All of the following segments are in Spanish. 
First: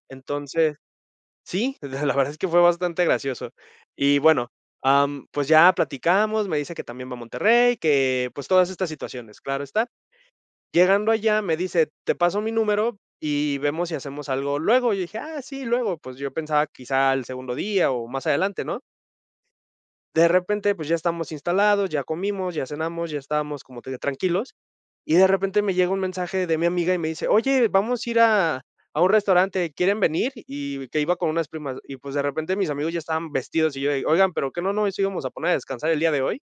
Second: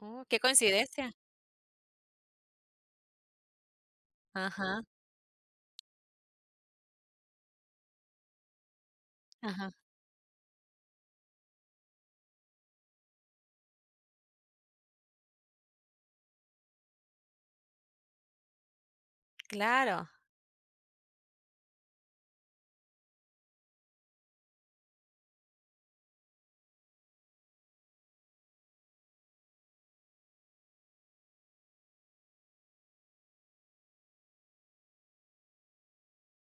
Uh, qué Entonces, coincidencia. sí, la la verdad es que fue bastante gracioso. Y bueno, Ajá. am, pues, ya platicamos, me dice que también va a Monterrey, que, pues, todas estas situaciones, claro Ajá. está. Llegando allá me dice: "Te paso mi número, y vemos si hacemos algo luego", y yo dije: "Ah, sí, luego", pues, yo pensaba quizá al segundo día, o, más adelante, ¿no? Claro. De repente, pues, ya estamos instalados, ya comimos, ya cenamos, ya estábamos como te digo tranquilos, y de repente me llega un mensaje de mi amiga, y me dice: "Oye, vamos a ir a a un restaurante, ¿quieren venir?". Y que iba con unas primas, y, pues, de repente mis amigos ya estaban vestidos, y yo, de: "Oigan, pero, ¿qué no nos íbamos a poner a descansar el día de hoy?".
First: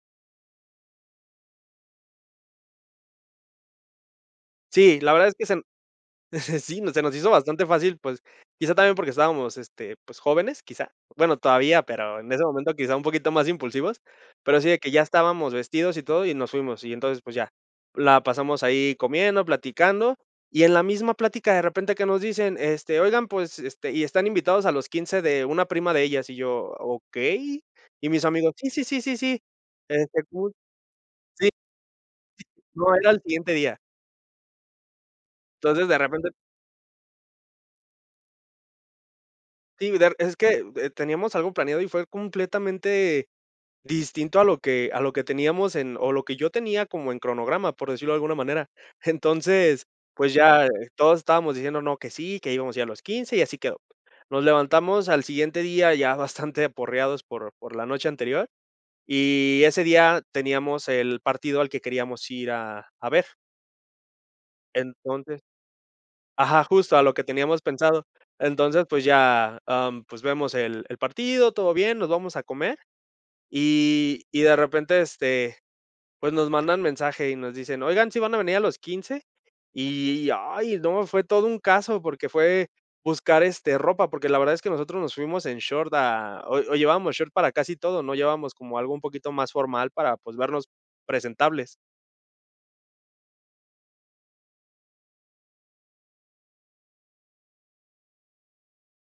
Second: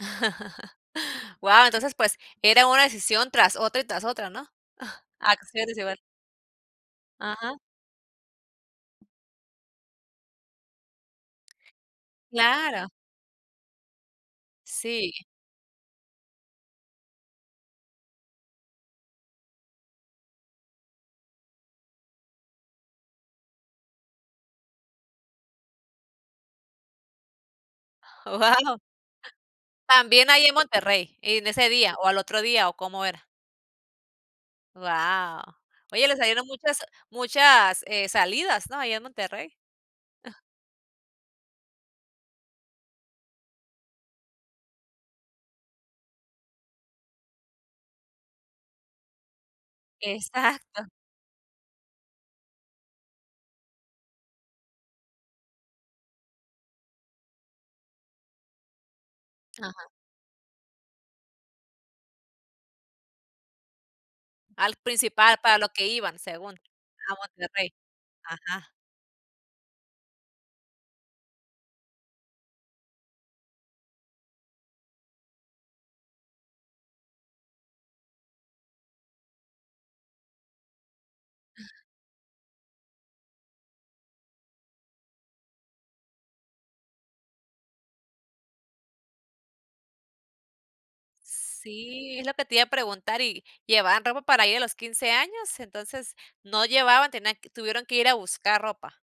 Guau, entonces, pues, era una decisión, tras otra, y tras otra, ¿no? Sí, la verdad es que se n Acciones, igual. sí, se nos hizo Ajá. bastante fácil, pues, quizá también, porque estábamos, este, pues jóvenes, quizás. Bueno, todavía pero, en ese momento Claro. quizá un poquito más impulsivos, pero sí, de que ya Sí. estábamos vestidos y todo, y nos fuimos. Y entonces, pues ya, la pasamos ahí comiendo, platicando, y en la misma plática, de repente que nos dicen: "Este, oigan, pues, este, y están invitados a los 15 de una prima de ellas". Y yo: "Okey". Y mis amigos: "Sí, Guau. sí, sí, sí, También allí en [unintelligible] Monterrey, ¿en sí." ese día, o, al otro día. O, No, cómo era al era? siguiente día. Guau, Entonces, de oye, les repente salieron muchas muchas, eh, salidas, ¿no? Allá en Monterrey. Sí, der es que, eh, teníamos algo planeado, y fue completamente distinto a lo que a lo que teníamos, en o, lo que yo tenía como en cronograma, por decirlo de alguna manera. Entonces, pues, ya Exacto. todos estábamos diciendo: "No, que sí, que íbamos a ir los 15, y así quedó". Nos levantamos al siguiente día, ya bastante aporreados por por la noche anterior, y Ajá. ese día teníamos el partido al que queríamos ir a a ver. Al principal Entonces para lo que iban, según ajá, justo a lo a que teníamos Monterrey. pensado. Ajá. Entonces, pues ya, em, pues vemos el el partido, todo bien, nos vamos a comer, y y de repente, este, pues, nos mandan mensaje, y nos dicen: "Oigan, ¿sí van a venir a los 15?". Y ay, no, fue todo un caso, porque fue buscar, este, ropa, porque, la verdad es que nosotros nos fuimos en short a o o, llevábamos short para casi todo, no llevábamos como algo un poquito más formal para, pues, vernos presentables. Sí, es lo que te iba a preguntar, ¿y llevaban ropa para ir a los 15 años? Entonces no llevaban tenían tuvieron que ir a buscar ropa.